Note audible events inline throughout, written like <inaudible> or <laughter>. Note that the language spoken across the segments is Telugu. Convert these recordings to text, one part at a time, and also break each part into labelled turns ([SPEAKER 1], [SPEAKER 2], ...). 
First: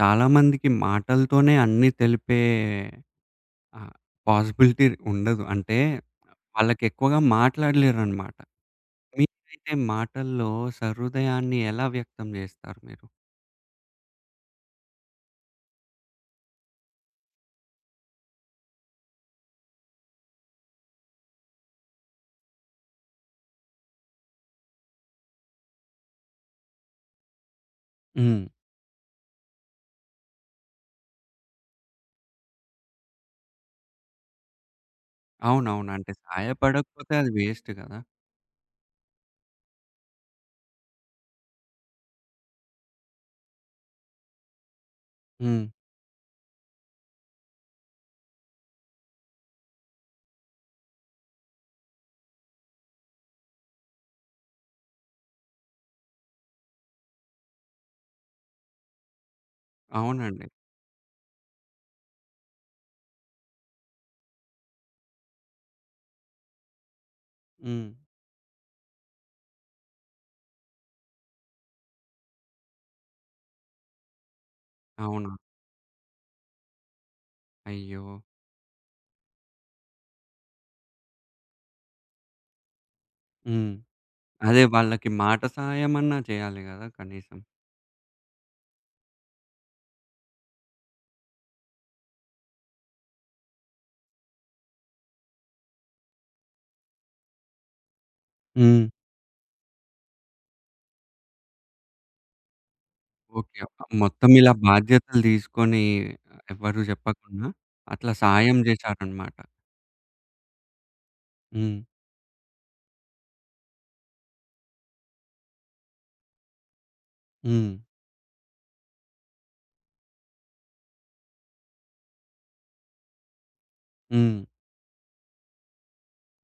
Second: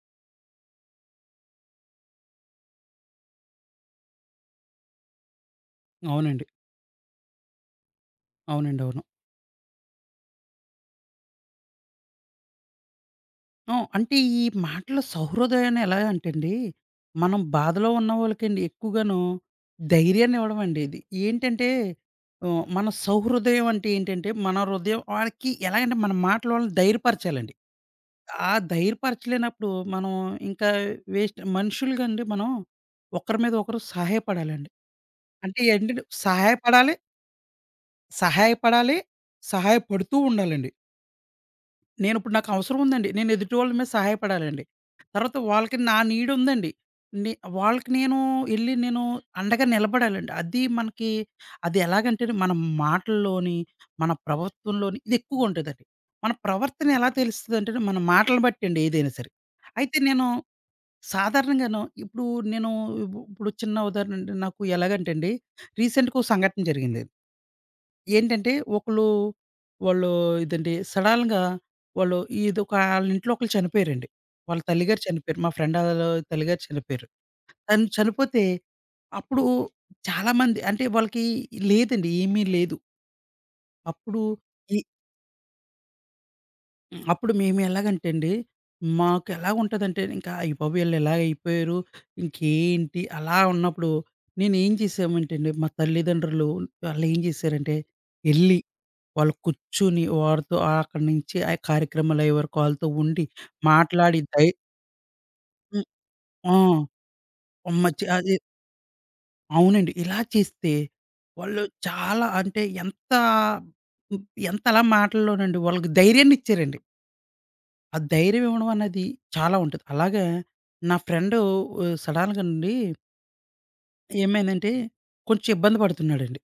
[SPEAKER 1] చాలా మందికి మాటలతోనే అన్నీ తెలిపే ఆహ్, పాసిబిలిటీ ఉండదు. అంటే
[SPEAKER 2] అవునండి.
[SPEAKER 1] వాళ్ళకెక్కువగా మాట్లాడలేరనమాట.
[SPEAKER 2] అవునండి. అవును.
[SPEAKER 1] మీరైతే మాటల్లో సహృదయాన్ని ఎలా వ్యక్తం జేస్తారు మీరు?
[SPEAKER 2] అంటే ఈ మాటల సహృదయాన్ని ఎలా అంటేండి, మనం బాధలో ఉన్న వాళ్ళకండి ఎక్కువగాను ధైర్యాన్ని ఇవ్వడం అండి ఇది. ఏంటంటే మన సౌహృదయం అంటే ఏంటంటే, మన హృదయం వాళ్ళకి ఎలాగంటే మన మాటల వాళ్ళని ధైర్యపరచాలండి.
[SPEAKER 1] హ్మ్.
[SPEAKER 2] ఆ ధైర్యపరచలేనప్పుడు మనం ఇంకా వేస్ట్ మనుషులుగా అండి మనం ఒకరి మీద ఒకరు సహాయపడాలండి. అంటే
[SPEAKER 1] అవునవును.
[SPEAKER 2] ఏంటంటే
[SPEAKER 1] అంటే
[SPEAKER 2] సహాయపడాలి,
[SPEAKER 1] సాయపడకపోతే అది వేస్ట్ గదా!
[SPEAKER 2] సహాయపడాలి, సహాయపడుతూ ఉండాలండి. నేనిప్పుడు నాకవసరం ఉందండి. నేను ఎదుటి వాళ్ళ మీద సహాయపడాలండి. తర్వాత
[SPEAKER 1] హ్మ్.
[SPEAKER 2] వాళ్ళకి నా నీడుందండి. నే వాళ్ళకి ఎళ్లి నేను అండగా నిలబడాలండి. అది ఎలాగంటే మన మాటల్లోని, మన ప్రవర్తనలోని ఇది ఎక్కువగుంటదండి. మన ప్రవర్తన ఎలా తెలుస్తదంటే మన మాటలను బట్టండి ఏదైనా సరే. అయితే
[SPEAKER 1] అవునండి.
[SPEAKER 2] సాధారణంగాను నేను ఇప్పుడు చిన్న ఉదాహరణ అండి నాకు ఎలాగంటే అండి రీసెంట్‌గా ఓ సంఘటన జరిగింది.
[SPEAKER 1] హ్మ్.
[SPEAKER 2] ఏంటంటే ఒకళ్ళు వాళ్ళు ఇదండి సడన్‌గా వాళ్ళు ఇదొక ఆళ్ళింట్లో ఒకళ్ళు చనిపోయారండి. వాళ్ళ తల్లిగారు
[SPEAKER 1] అవునా?
[SPEAKER 2] చనిపోయారు. మా ఫ్రెండ్ ఆళ్ళ తల్లిగారు చనిపోయారు. తను
[SPEAKER 1] అయ్యో!
[SPEAKER 2] చనిపోతే అప్పుడు చాలామంది అంటే వాళ్ళకి లేదండి. ఏమీ లేదు.
[SPEAKER 1] హ్మ్.
[SPEAKER 2] అప్పుడు
[SPEAKER 1] అదే
[SPEAKER 2] ఈ
[SPEAKER 1] వాళ్ళకి మాట సహాయమన్నా చేయాలి గదా!
[SPEAKER 2] అప్పుడు
[SPEAKER 1] కనీసం.
[SPEAKER 2] మేము ఎలాగంటే అండి, మాకు ఎలాగుంటదంటే ఇంకా అయ్య బాబోయ్! ఈళ్ళు ఇలా అయిపోయారు. ఇంకేంటి అలా ఉన్నప్పుడు నేనేం చేసామంటే అండి, మా తల్లిదండ్రులు వాళ్ళేం చేశారంటే ఎళ్లి
[SPEAKER 1] హ్మ్.
[SPEAKER 2] వాళ్ళు కూర్చొని వారితో అక్కడి నుంచి ఆ కార్యక్రమాలయ్యే వరకు ఆళ్ళతో ఉండి,
[SPEAKER 1] ఓకే.
[SPEAKER 2] మాట్లాడి
[SPEAKER 1] మొత్తం
[SPEAKER 2] దై
[SPEAKER 1] ఇలా బాధ్యతలు తీసుకొని
[SPEAKER 2] హ్మ్. ఆ!
[SPEAKER 1] ఎవరు జెప్పకుండా
[SPEAKER 2] మంచి
[SPEAKER 1] అట్లా
[SPEAKER 2] అది
[SPEAKER 1] సాయం జేశారనమాట.
[SPEAKER 2] అవునండి. ఇలా చేస్తే వాళ్ళు
[SPEAKER 1] హ్మ్.
[SPEAKER 2] చాలా అంటే ఎంత హ్మ్, ఎంత అలా మాటల్లోనండి వాళ్ళకి ధైర్యాన్నిచ్చారండి.
[SPEAKER 1] హ్మ్.
[SPEAKER 2] ఆ ధైర్యం ఇవ్వడం అన్నది చాలా ఉంటది. అలాగే నా ఫ్రెండు సడెన్‌గానండి
[SPEAKER 1] హ్మ్.
[SPEAKER 2] ఏమైందంటే కొంచెం ఇబ్బంది పడుతున్నాడండి.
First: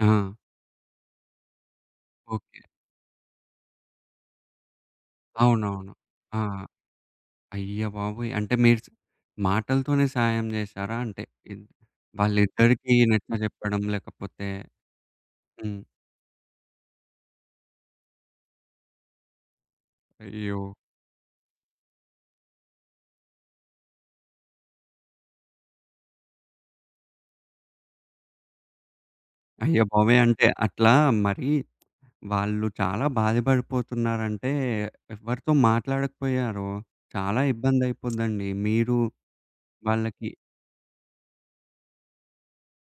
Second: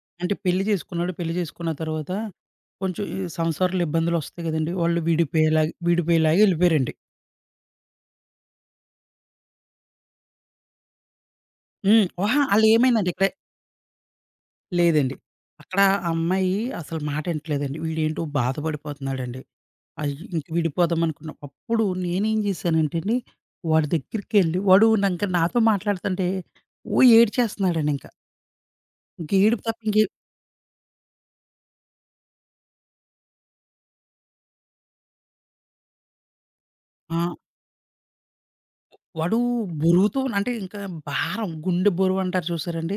[SPEAKER 1] ఆ!
[SPEAKER 2] అంటే పెళ్లి చేసుకున్నాడు. పెళ్లి చేసుకున్న తర్వాత
[SPEAKER 1] ఓకే.
[SPEAKER 2] కొంచెం ఈ సంసారంలో ఇబ్బందులొస్తాయి గదండీ! వాళ్ళు విడిపోయేలాగా
[SPEAKER 1] అవునవును. ఆ!
[SPEAKER 2] విడిపోయేలాగా ఎళ్ళిపోయారండి.
[SPEAKER 1] అయ్య బాబోయ్! అంటే మీరు మాటలతోనే సాయం చేశారా అంటే? ఇద్
[SPEAKER 2] హ్మ్. ఓహా!
[SPEAKER 1] వాళ్ళిద్దరికీ
[SPEAKER 2] ఆళ్ళేమైందండి ఇక్కడే
[SPEAKER 1] నచ్చజెప్పడం లేకపోతే
[SPEAKER 2] లేదండి. అక్కడ
[SPEAKER 1] హ్మ్.
[SPEAKER 2] ఆ అమ్మాయి అసలు మాట ఇంటలేదండి. వీడేంటో బాధపడిపోతున్నాడండి. అయ్ ఇంక
[SPEAKER 1] అయ్యో!
[SPEAKER 2] విడిపోదాం అనుకున్నాం. అప్పుడు నేనేం చేశానంటే అండి, వాడి దగ్గరికెళ్ళి వాడు నంక నాతో మాట్లాడుతుంటే ఓ ఏడ్చేస్తున్నాడండి ఇంక. ఇంక ఏడుపు తప్ప
[SPEAKER 1] అయ్య
[SPEAKER 2] ఇంకే
[SPEAKER 1] బాబోయ్! అంటే అట్లా మరి వాళ్ళు చాలా బాధపడిపోతున్నారంటే ఎవరితో మాట్లాడకపోయారో
[SPEAKER 2] ఆ!
[SPEAKER 1] చాలా ఇబ్బందయిపోద్దండి. మీరు
[SPEAKER 2] వాడు బరువుతో
[SPEAKER 1] వాళ్ళకి
[SPEAKER 2] అంటే ఇంకా భారం గుండె బరువు అంటారు చూసారండి.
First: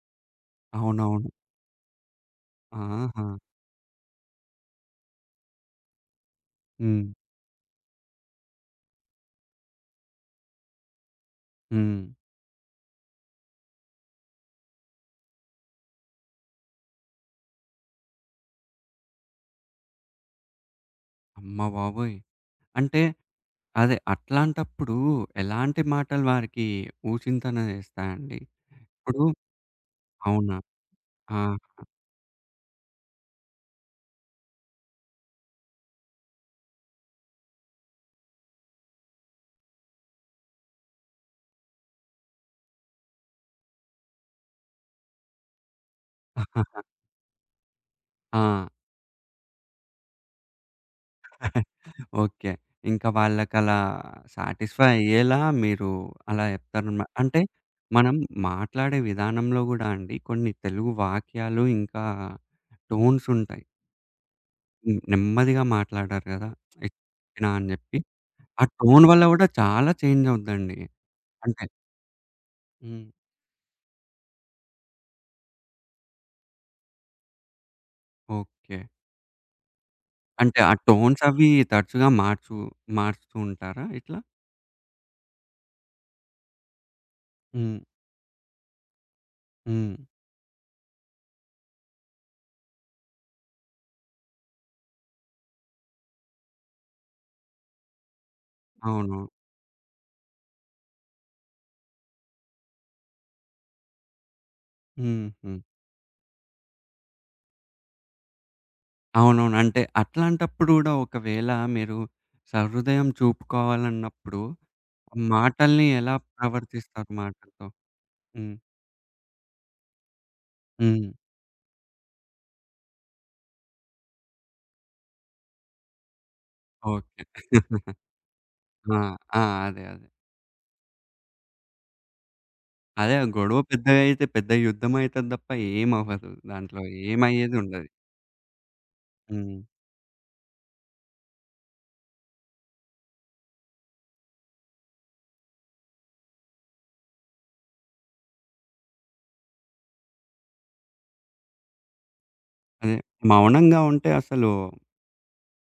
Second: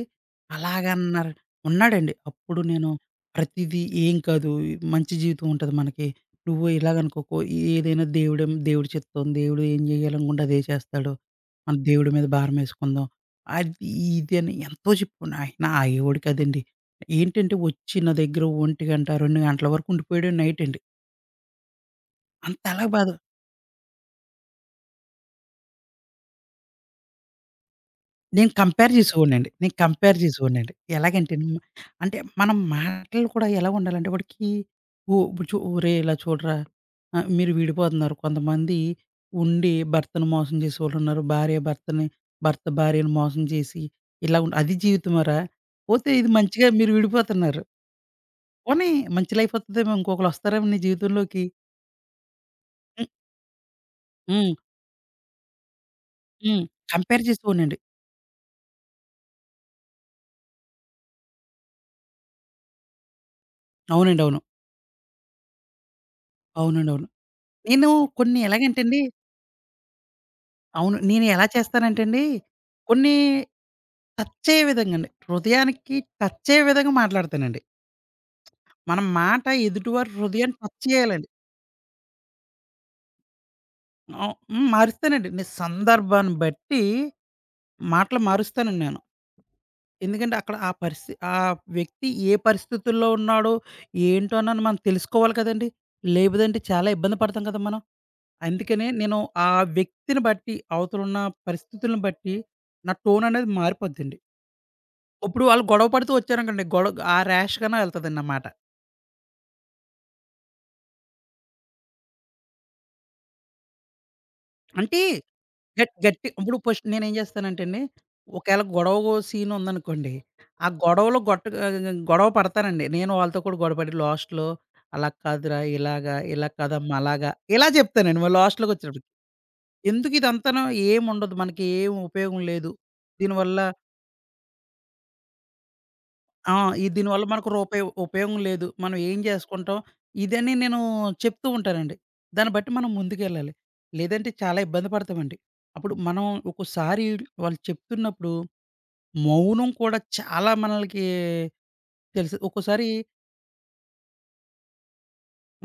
[SPEAKER 1] అవునవును.
[SPEAKER 2] అలాగన్నారు ఉన్నాడండి. అప్పుడు నేను
[SPEAKER 1] ఆహా!
[SPEAKER 2] ప్రతిదీ "ఏం కాదు మంచి జీవితం ఉంటది మనకి. నువ్వు
[SPEAKER 1] హ్మ్.
[SPEAKER 2] ఇలాగనుకోకు. ఏదైనా దేవుడే దేవుడి చిత్తం. దేవుడు ఏం చేయాలనుకుంటే అదే చేస్తాడు. మన
[SPEAKER 1] హ్మ్.
[SPEAKER 2] దేవుడి మీద భారమేసుకుందాం." అది ఇది అని ఎంతో చెప్పుకున్నా. ఆయన ఆగేవాడు కాదండి. ఏంటంటే వచ్చి నా దగ్గర ఒంటి గంట, 2 గంటల వరకు ఉండిపోయాడు నైట్ అండి.
[SPEAKER 1] అమ్మ బాబోయ్!
[SPEAKER 2] అంతలా
[SPEAKER 1] అంటే
[SPEAKER 2] బాధ
[SPEAKER 1] అదే. అట్లాంటప్పుడు ఎలాంటి మాటలు వారికి ఊచింతన చేస్తాయండి? ఇప్పుడు
[SPEAKER 2] నేను కంపేర్
[SPEAKER 1] అవునా?
[SPEAKER 2] చేసేవాడినండి. ఎలాగంటే
[SPEAKER 1] ఆ!
[SPEAKER 2] మ- అంటే మనం మాటలు కూడా ఎలా ఉండాలంటే వాడికి ఓ చు "ఒరేయ్! ఇలా చూడరా మీరు విడిపోతున్నారు. కొంతమంది ఉండి భర్తను మోసం చేసేవాళ్ళున్నారు. భార్య భర్తని, భర్త భార్యను మోసం చేసి ఇలా ఉండి అది జీవితమారా? పోతే ఇది మంచిగా మీరు
[SPEAKER 1] <laughs>
[SPEAKER 2] విడిపోతున్నారు.
[SPEAKER 1] ఆ!
[SPEAKER 2] పోనీ మంచి లైఫ్ వత్తదేమో ఇంకొకళ్ళొస్తారేమో నీ జీవితంలోకి"
[SPEAKER 1] <laughs> ఓకే.
[SPEAKER 2] హ్మ్.
[SPEAKER 1] ఇంకా వాళ్ళకలా
[SPEAKER 2] హ్మ్.
[SPEAKER 1] సాటిస్ఫై అయ్యేలా మీరు అలా
[SPEAKER 2] హ్మ్.
[SPEAKER 1] చెప్తారనమాట.
[SPEAKER 2] కంపేర్
[SPEAKER 1] అంటే
[SPEAKER 2] చేసేవాడినండి.
[SPEAKER 1] మనం మాట్లాడే విధానంలో గూడా అండి కొన్ని తెలుగు వాక్యాలు ఇంకా టోన్స్ ఉంటాయి.
[SPEAKER 2] అవునండి. అవును.
[SPEAKER 1] హ్మ్. నెమ్మదిగా మాట్లాడారు గదా!
[SPEAKER 2] అవునండి. అవును.
[SPEAKER 1] ఎక్కినా అని
[SPEAKER 2] నేను
[SPEAKER 1] జెప్పి.
[SPEAKER 2] కొన్ని
[SPEAKER 1] ఆ
[SPEAKER 2] ఎలాగంటే అండి
[SPEAKER 1] టోన్ వల్ల గూడా చాలా చేంజ్ అవుద్దండి.
[SPEAKER 2] అవును. నేను ఎలా
[SPEAKER 1] అంటే
[SPEAKER 2] చేస్తానంటే అండి,
[SPEAKER 1] హ్మ్.
[SPEAKER 2] కొన్ని టచ్చయ్యే విధంగండి. హృదయానికి టచ్చయ్యే విధంగా మాట్లాడతానండి.
[SPEAKER 1] ఓకే.
[SPEAKER 2] మన మాట ఎదుటివారి హృదయాన్ని
[SPEAKER 1] అంటే ఆ
[SPEAKER 2] టచ్
[SPEAKER 1] టోన్స్
[SPEAKER 2] చేయాలండి.
[SPEAKER 1] అవి తరచుగా మారుస్తూ ఉంటారా ఇట్లా?
[SPEAKER 2] హ్మ్. మారుస్తానండి. నేను సందర్భాన్ని బట్టి
[SPEAKER 1] హ్మ్.
[SPEAKER 2] మాటలు మారుస్తానండి నేను.
[SPEAKER 1] హ్మ్.
[SPEAKER 2] ఎందుకంటే అక్కడ ఆ పరిస్థి ఆ వ్యక్తి ఏ పరిస్థితుల్లో ఉన్నాడో, ఏంటో అన్నది మనం తెలుసుకోవాలి కదండీ! లేదంటే చాలా ఇబ్బంది పడతాం కదా మనం. అందుకనే
[SPEAKER 1] అవును.
[SPEAKER 2] నేను ఆ వ్యక్తిని బట్టి, అవతలున్న పరిస్థితులను బట్టి, నా టోన్ అనేది మారిపోద్దండి. ఇప్పుడు
[SPEAKER 1] హుహు.
[SPEAKER 2] వాళ్ళు గొడవ పడుతూ వచ్చారనుకోండి. గొడవ ఆ ర్యాష్ గానే వెళ్తదండి ఆ మాట.
[SPEAKER 1] అవునవును. అంటే అట్లాంటప్పుడు గూడా ఒకవేళ మీరు సహృదయం చూపుకోవాలన్నప్పుడు
[SPEAKER 2] అంటే
[SPEAKER 1] మాటల్ని
[SPEAKER 2] గట్
[SPEAKER 1] ఎలా
[SPEAKER 2] గట్టి ఇప్పుడు ఫస్ట్
[SPEAKER 1] ప్రవర్తిస్తారు
[SPEAKER 2] నేనేం చేస్తానంటే
[SPEAKER 1] మాటలతో?
[SPEAKER 2] అండి,
[SPEAKER 1] హ్మ్.
[SPEAKER 2] ఒకవేళ గొడవ సీన్ ఉందనుకోండి, ఆ
[SPEAKER 1] హ్మ్.
[SPEAKER 2] గొడవలో గొట్ట గొడవ పడతానండి. నేను వాళ్ళతో కూడా గొడవపడి లాస్ట్‌లో అలా కాదురా, ఇలాగా, ఇలా కాదమ్మా
[SPEAKER 1] ఓకే.
[SPEAKER 2] అలాగా, ఇలా చెప్తానండి. మరి
[SPEAKER 1] ఆ!
[SPEAKER 2] లాస్ట్‌లోకొచ్చేటప్పటికి.
[SPEAKER 1] ఆ! అదే.
[SPEAKER 2] ఎందుకు ఇదంతాను ఏముండదు. మనకి ఏం ఉపయోగం లేదు.
[SPEAKER 1] అదే గొడవ
[SPEAKER 2] దీనివల్ల
[SPEAKER 1] పెద్దగైతే పెద్ద యుద్ధమయితది తప్ప ఏమవ్వదు.
[SPEAKER 2] ఆ!
[SPEAKER 1] దాంట్లో
[SPEAKER 2] ఈ దీనివల్ల మనకు రూపాయి
[SPEAKER 1] ఏమయ్యేదుండదు.
[SPEAKER 2] ఉపయోగం లేదు. మనం ఏం
[SPEAKER 1] హ్మ్.
[SPEAKER 2] చేసుకుంటాం? ఇదని నేను చెప్తూ ఉంటానండి. దాన్ని బట్టి మనం ముందుకెళ్ళాలి. లేదంటే చాలా ఇబ్బంది పడతామండి. అప్పుడు మనం ఒక్కోసారి వాళ్ళు చెప్తున్నప్పుడు మౌనం కూడా చాలా మనలకి తెలుసు. ఒక్కోసారి
[SPEAKER 1] అదే మౌనంగా ఉంటే అసలు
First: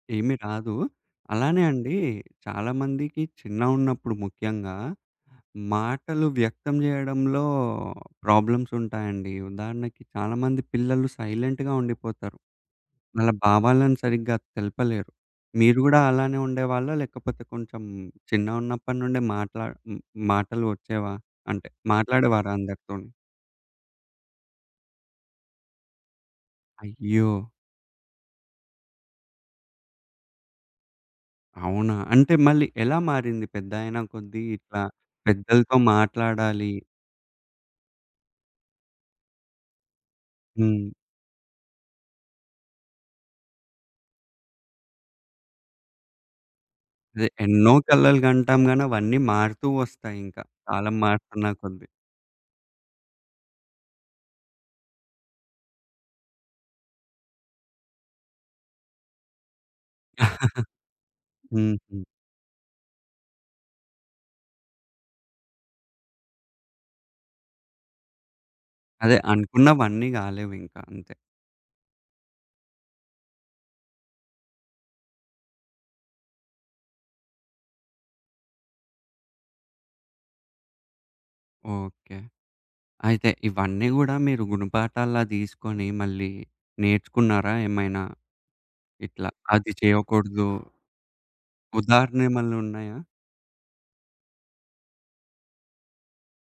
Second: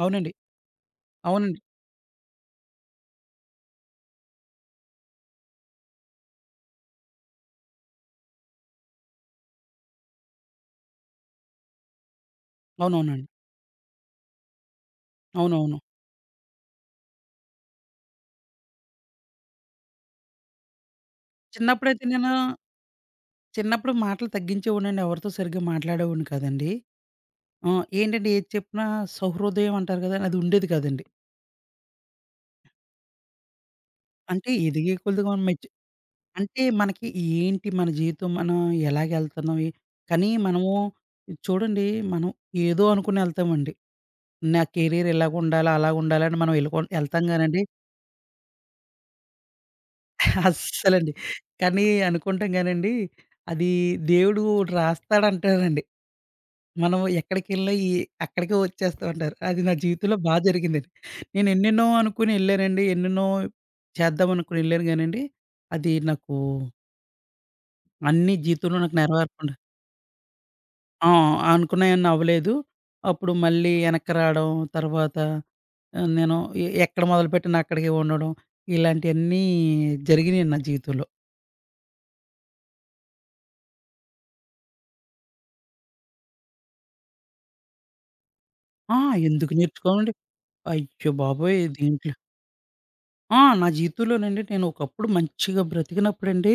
[SPEAKER 2] అవునండి.
[SPEAKER 1] ఏమి రాదు.
[SPEAKER 2] అవునండి.
[SPEAKER 1] అలానే అండి చాలామందికి చిన్నగున్నప్పుడు ముఖ్యంగా మాటలు వ్యక్తం జేయడంలో ప్రాబ్లమ్స్ ఉంటాయండి. ఉదాహరణకి చాలామంది పిల్లలు సైలెంట్‌గా ఉండిపోతారు.
[SPEAKER 2] అవునవునండి.
[SPEAKER 1] వాళ్ళ భావాలను సరిగ్గా తెలపలేరు. మీరు
[SPEAKER 2] అవునవును.
[SPEAKER 1] గూడా అలానే ఉండేవాళ్ళా? లేకపోతే కొంచెం చిన్నగున్నప్పటి నుండే మాటలు వచ్చేవా? అంటే
[SPEAKER 2] చిన్నప్పుడైతే నేను
[SPEAKER 1] మాట్లాడేవారా అందరితోని?
[SPEAKER 2] చిన్నప్పుడు మాటలు తగ్గించేవాడినండి. ఎవరితో సరిగ్గా మాట్లాడేవాడిని కాదండి.
[SPEAKER 1] అయ్యో!
[SPEAKER 2] ఆ! ఏంటంటే ఏది చెప్పినా సహృదయం అంటారు కదా! అది ఉండేది కాదండి.
[SPEAKER 1] అవునా? అంటే మళ్ళీ ఎలా మారింది పెద్దాయిన కొద్దీ
[SPEAKER 2] అంటే
[SPEAKER 1] ఇట్లా
[SPEAKER 2] ఎదిగే కొలది మనం మె
[SPEAKER 1] పెద్దలతో
[SPEAKER 2] అంటే
[SPEAKER 1] మాట్లాడాలి?
[SPEAKER 2] మనకి ఏంటి మన జీవితం? మనం ఎలాగెళ్తున్నాం? ఎ కానీ మనము
[SPEAKER 1] హ్మ్.
[SPEAKER 2] చూడండి మనం ఏదో అనుకుని ఎళ్తామండి. నా కెరీర్ ఇలాగుండాలి, అలాగుండాలి అని మనం ఎళ్ళుకొ ఎళ్తాం
[SPEAKER 1] అదే
[SPEAKER 2] గానండి
[SPEAKER 1] ఎన్నో కలలు కంటాం గానీ, అవన్నీ మారుతూ వస్తాయింక.
[SPEAKER 2] <laughs>
[SPEAKER 1] కాలం
[SPEAKER 2] అస్సలండి.
[SPEAKER 1] మారుతున్న
[SPEAKER 2] కానీ
[SPEAKER 1] కొద్దీ.
[SPEAKER 2] అనుకుంటాం గానండి అది దేవుడు ఓటి రాస్తాడంటారండి. మనం ఎక్కడికెళ్ళినా ఈ అక్కడికే వచ్చేస్తామంటారు. అది నా జీవితంలో బా జరిగిందండి. నేను ఎన్నెన్నో
[SPEAKER 1] హుహు.
[SPEAKER 2] అనుకుని ఎళ్ళానండి. ఎన్నెన్నో చేద్దాం అనుకుని ఎళ్ళాను గానండి. అది నాకు అన్నీ జీవితంలో నాకు
[SPEAKER 1] అదే
[SPEAKER 2] నెరవేరకుండా
[SPEAKER 1] అనుకున్నవన్నీ గాలేవింక
[SPEAKER 2] ఆ!
[SPEAKER 1] అంతే.
[SPEAKER 2] అనుకున్నయన్నీ అవ్వలేదు. అప్పుడు మళ్ళీ ఎనక్కి రావడం, తర్వాత నేను ఎ ఎక్కడ మొదలుపెట్టినా అక్కడికే ఉండడం, ఇలాంటియన్నీ జరిగినియి నా జీవితంలో.
[SPEAKER 1] ఓకే. అయితే ఇవన్నీ గూడా మీరు గుణపాఠాల్లా తీసుకొని మళ్ళీ నేర్చుకున్నారా ఏమైనా?
[SPEAKER 2] ఆ!
[SPEAKER 1] ఇట్లా
[SPEAKER 2] ఎందుకు
[SPEAKER 1] అది
[SPEAKER 2] నేర్చుకోనండి.
[SPEAKER 1] చేయకూడదు.
[SPEAKER 2] అయ్య బాబోయ్! దీంట్లో
[SPEAKER 1] ఉదాహరణ ఏమన్నా ఉన్నాయా?
[SPEAKER 2] ఆ! నా జీవితంలోనండి నేను ఒకప్పుడు మంచిగా బ్రతికినప్పుడండి,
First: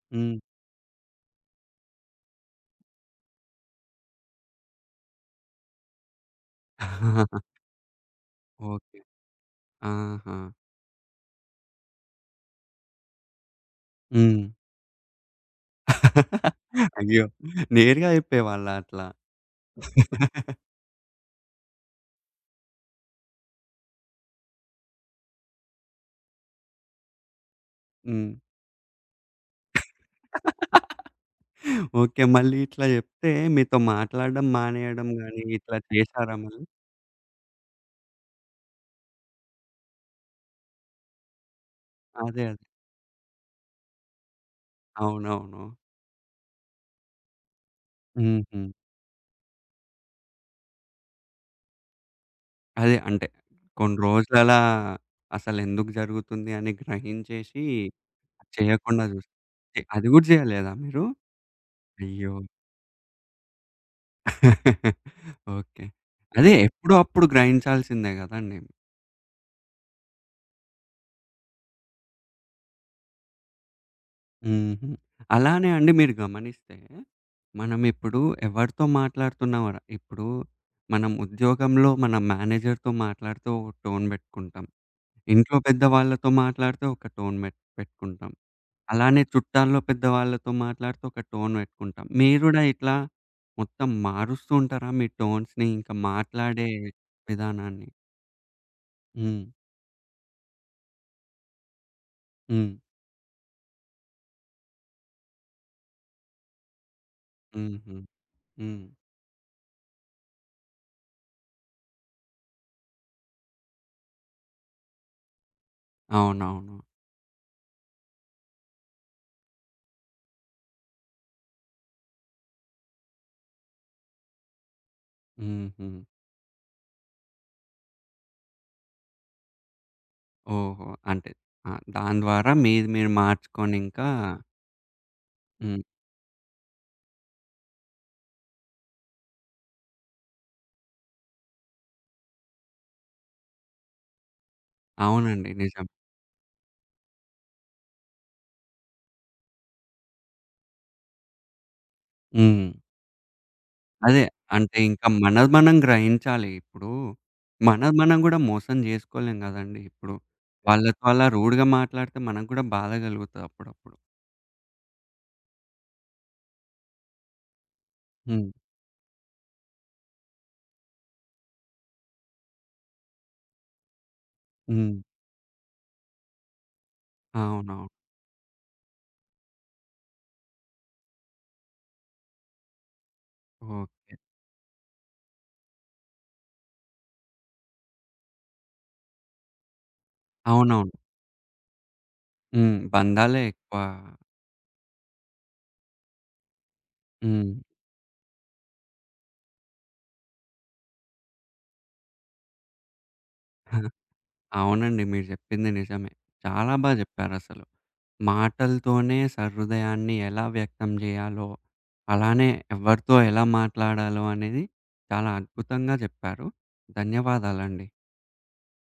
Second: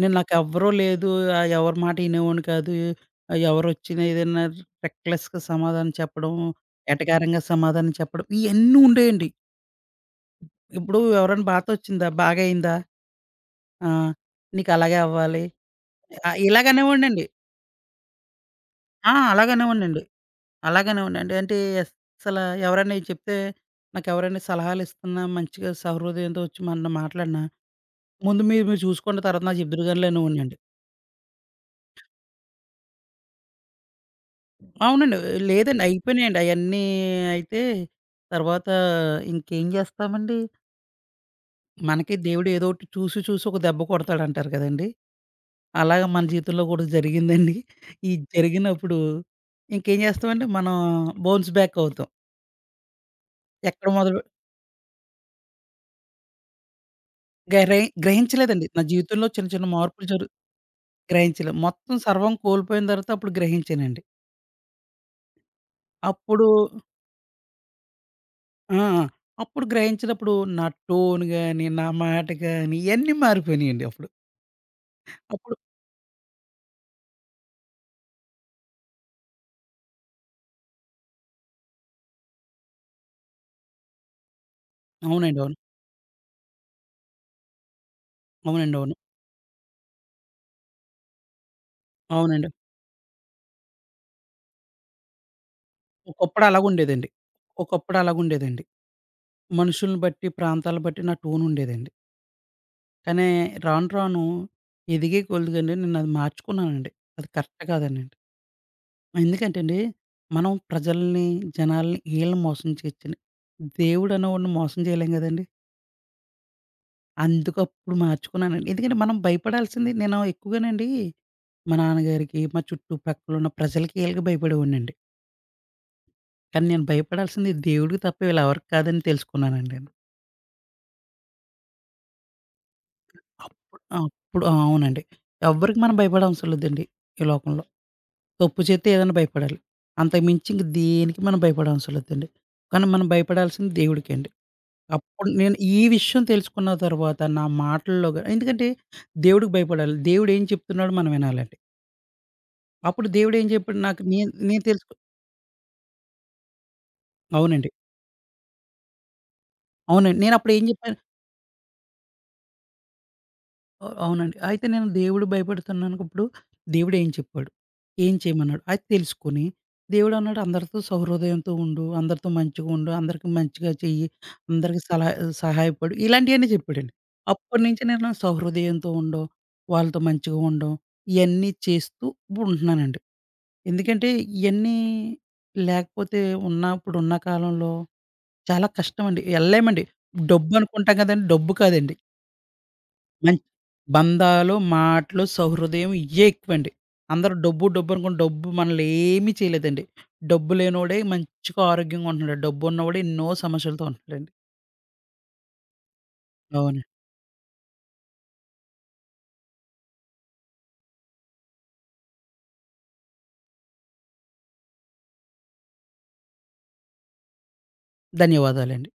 [SPEAKER 2] నేను
[SPEAKER 1] హ్మ్.
[SPEAKER 2] నాకెవ్వరు లేదు, ఎవరి మాట ఇనేవాడిని కాదు, ఎవరొచ్చినా ఏదైనా రెక్లెస్‌గా సమాధానం చెప్పడం, ఎటకారంగా
[SPEAKER 1] <laughs>
[SPEAKER 2] సమాధానం చెప్పడం, ఇయన్నీ
[SPEAKER 1] ఓకే.
[SPEAKER 2] ఉండేయండి.
[SPEAKER 1] ఆహా!
[SPEAKER 2] ఇప్పుడు ఎవరైనా బాధొచ్చిందా? బాగయిందా? ఆ!
[SPEAKER 1] హ్మ్.
[SPEAKER 2] "నీకలాగే అవ్వాలి."
[SPEAKER 1] <laughs> అయ్యో!
[SPEAKER 2] ఇలాగనేవాడినండి.
[SPEAKER 1] నేరుగా చెప్పేవాళ్ళా అట్లా?
[SPEAKER 2] ఆ! అలాగనేవాడినండి. అలాగనేవాడినండి. అంటే అస్సల ఎవరైనా ఇది చెప్తే నాకెవరైనా సలహాలిస్తున్నా, మంచిగా సహృదయంతో వచ్చి మనతో మాట్లాడినా,
[SPEAKER 1] హ్మ్.
[SPEAKER 2] "ముందు మీరు మీరు చూసుకోండి తర్వాత నాకు చెప్దురు గానిలే" అనేవాడినండి.
[SPEAKER 1] <laughs> ఓకే. మళ్ళీ ఇట్లా జెప్తే మీతో మాట్లాడడం మానేయడం
[SPEAKER 2] అవునండి.
[SPEAKER 1] గాని ఇట్లా
[SPEAKER 2] లేదండి
[SPEAKER 1] చేశారా
[SPEAKER 2] అయిపోయినాయండి
[SPEAKER 1] మళ్ళీ?
[SPEAKER 2] అయన్నీ అయితే తర్వాత ఇంకేం జేస్తామండి. మనకి
[SPEAKER 1] అదే.
[SPEAKER 2] దేవుడు ఏదోకటి చూసి చూసి ఒక దెబ్బ కొడతాడంటారు కదండీ!
[SPEAKER 1] అవునవును.
[SPEAKER 2] అలాగా మన జీవితంలో కూడా జరిగిందండి. ఈ
[SPEAKER 1] హుహు.
[SPEAKER 2] జరిగినప్పుడు ఇంకేం చేస్తామంటే మనం బౌన్స్ బ్యాక్ అవుతాం.
[SPEAKER 1] అదే అంటే
[SPEAKER 2] ఎక్కడ
[SPEAKER 1] కొన్ని
[SPEAKER 2] మొదలు
[SPEAKER 1] రోజులలా అసలెందుకు జరుగుతుంది అని గ్రహించేసి
[SPEAKER 2] గ్రహి గ్రహించలేదండి. నా
[SPEAKER 1] చేయకుండా
[SPEAKER 2] జీవితంలో
[SPEAKER 1] జూస్
[SPEAKER 2] చిన్న చిన్న మార్పులు
[SPEAKER 1] అది గూడా
[SPEAKER 2] జరు
[SPEAKER 1] జేయలేదా మీరు?
[SPEAKER 2] గ్రహించలేదు. మొత్తం
[SPEAKER 1] అయ్యో!
[SPEAKER 2] సర్వం కోల్పోయిన తర్వాత అప్పుడు గ్రహించానండి.
[SPEAKER 1] <laughs> ఓకే.
[SPEAKER 2] అప్పుడు
[SPEAKER 1] అదే ఎప్పుడో అప్పుడు గ్రహించాల్సిందే గదండీ!
[SPEAKER 2] ఆ! అప్పుడు గ్రహించినప్పుడు నా టోన్ గాని, నా మాట గాని ఇయన్నీ మారిపోయినాయండి అప్పుడు.
[SPEAKER 1] హుహు.
[SPEAKER 2] అప్పుడు
[SPEAKER 1] అలానే అండి మీరు గమనిస్తే, మనమిప్పుడు ఎవరితో మాట్లాడుతున్నాం ఇప్పుడు మనం ఉద్యోగంలో మన మేనేజర్‌తో మాట్లాడితే ఒక టోన్ పెట్టుకుంటాం.
[SPEAKER 2] అవునండి.
[SPEAKER 1] ఇంట్లో
[SPEAKER 2] అవును.
[SPEAKER 1] పెద్దవాళ్ళతో మాట్లాడితే ఒక టోన్ పెట్టుకుంటాం.
[SPEAKER 2] అవునండి. అవును.
[SPEAKER 1] అలానే చుట్టాల్లో పెద్దవాళ్ళతో మాట్లాడితే ఒక టోన్ పెట్టుకుంటాం. మీరు
[SPEAKER 2] అవునండి.
[SPEAKER 1] గూడా ఇట్లా మొత్తం మారుస్తూ ఉంటారా మీ టోన్స్‌ని ఇంకా
[SPEAKER 2] ఒకప్పుడు
[SPEAKER 1] మాట్లాడే
[SPEAKER 2] అలాగుండేదండి.
[SPEAKER 1] విధానాన్ని?
[SPEAKER 2] ఒకప్పుడు అలాగుండేదండి.
[SPEAKER 1] హ్మ్.
[SPEAKER 2] మనుషుల్ని బట్టి, ప్రాంతాలను బట్టి నా టోన్ ఉండేదండి.
[SPEAKER 1] హ్మ్.
[SPEAKER 2] కానీ రాను రాను ఎదిగే కొలుదుకండి నేనది మార్చుకున్నానండి. అది కరెక్ట్
[SPEAKER 1] హుహు.
[SPEAKER 2] కాదనండి.
[SPEAKER 1] హ్మ్.
[SPEAKER 2] ఎందుకంటే అండి, మనం ప్రజల్ని, జనాల్ని ఈళ్ళని మోసం చేయొచ్చండి. దేవుడనేవాడిని మోసం చేయలేం గదండీ!
[SPEAKER 1] అవునవును.
[SPEAKER 2] అందుకు అప్పుడు మార్చుకున్నానండి. ఎందుకంటే మనం భయపడాల్సింది నేను ఎక్కువగానండి మా నాన్నగారికి, మా చుట్టుపక్కలున్న ప్రజలకి ఈళ్ళకి భయపడేవాడినండి.
[SPEAKER 1] హుహు.
[SPEAKER 2] కానీ నేను భయపడాల్సింది దేవుడికి తప్ప వీళ్ళెవరికి కాదని తెలుసుకున్నానండి నేను.
[SPEAKER 1] ఓహో! అంటే ఆ! దాని ద్వారా మీది మీరు
[SPEAKER 2] అప్పుడు
[SPEAKER 1] మార్చుకొనింకా
[SPEAKER 2] అప్పుడు అవునండి. ఎవ్వరికి
[SPEAKER 1] హ్మ్.
[SPEAKER 2] మనం భయపడే అవసరం లేదండి ఈ లోకంలో. తప్పు చేస్తే ఏదైనా భయపడాలి. అంతకుమించి ఇంక దేనికి మనం భయపడవసరలేదండి. కానీ మనం భయపడాల్సింది దేవుడికండి. అప్పుడు
[SPEAKER 1] అవునండి.
[SPEAKER 2] నేను ఈ
[SPEAKER 1] నిజం.
[SPEAKER 2] విషయం తెలుసుకున్న తర్వాత నా మాటల్లో గా ఎందుకంటే దేవుడికి భయపడాలి. దేవుడు ఏం చెప్తున్నాడో మనం వినాలండి.
[SPEAKER 1] హ్మ్.
[SPEAKER 2] అప్పుడు దేవుడు ఏం చెప్పాడు నాకు
[SPEAKER 1] అదే.
[SPEAKER 2] నేను నేను
[SPEAKER 1] అంటే
[SPEAKER 2] తెలుసుకు
[SPEAKER 1] ఇంకా మనది మనం గ్రహించాలి. ఇప్పుడు
[SPEAKER 2] అవునండి.
[SPEAKER 1] మనది మనం గూడా మోసం జేసుకోలేం గదండీ! ఇప్పుడు
[SPEAKER 2] అవునండి. నేనప్పుడు ఏం చెప్పాను
[SPEAKER 1] వాళ్ళతో అలా రూడ్‌గా మాట్లాడితే మనకు గూడా బాధ గలుగుతది అప్పుడప్పుడు.
[SPEAKER 2] అవునండి. అయితే నేను దేవుడు భయపడుతున్నానప్పుడు దేవుడేం చెప్పాడు? ఏం
[SPEAKER 1] హ్మ్.
[SPEAKER 2] చేయమన్నాడు? అది తెలుసుకొని దేవుడన్నాడు అందరితో సౌహృదయంతో ఉండు, అందరితో మంచిగా ఉండు, అందరికి మంచిగా చెయ్యి, అందరికి
[SPEAKER 1] హ్మ్.
[SPEAKER 2] సలహా సహాయపడు ఇలాంటియన్నీ చెప్పాడండి. అప్పటినుంచి
[SPEAKER 1] అవునవును.
[SPEAKER 2] నేను సౌహృదయంతో ఉండడం, వాళ్ళతో మంచిగా ఉండడం ఇయన్నీ చేస్తూ ఇప్పుడు ఉంటున్నానండి.
[SPEAKER 1] ఓహ్!
[SPEAKER 2] ఎందుకంటే ఇయన్నీ లేకపోతే ఇప్పుడున్న కాలంలో చాలా కష్టమండి. ఎళ్ళలేమండి. డబ్బు
[SPEAKER 1] అవునవును.
[SPEAKER 2] అనుకుంటాం కదండీ! డబ్బు కాదండి.
[SPEAKER 1] హ్మ్. బంధాలే
[SPEAKER 2] మంచి
[SPEAKER 1] ఎక్కువ
[SPEAKER 2] బంధాలు, మాటలు, సౌహృదయం ఇయ్యే ఎక్కువండి. అందరూ
[SPEAKER 1] హ్మ్.
[SPEAKER 2] డబ్బు, డబ్బు అనుకుని డబ్బు మనల్ని ఏమీ చేయలేదండి. డబ్బు లేనోడే మంచిగా ఆరోగ్యంగా ఉంటున్నాడు. డబ్బున్నోడు ఎన్నో సమస్యలతో
[SPEAKER 1] <laughs>
[SPEAKER 2] ఉంటున్నాడండి.
[SPEAKER 1] అవునండి. మీరు జెప్పింది నిజమే. చాలా
[SPEAKER 2] అవును.
[SPEAKER 1] బా జెప్పారసలు. మాటలతోనే సహృదయాన్ని ఎలా వ్యక్తం జేయాలో, అలానే ఎవరితో ఎలా మాట్లాడాలో అనేది చాలా అద్భుతంగా జెప్పారు. ధన్యవాదాలండి.
[SPEAKER 2] ధన్యవాదాలండి.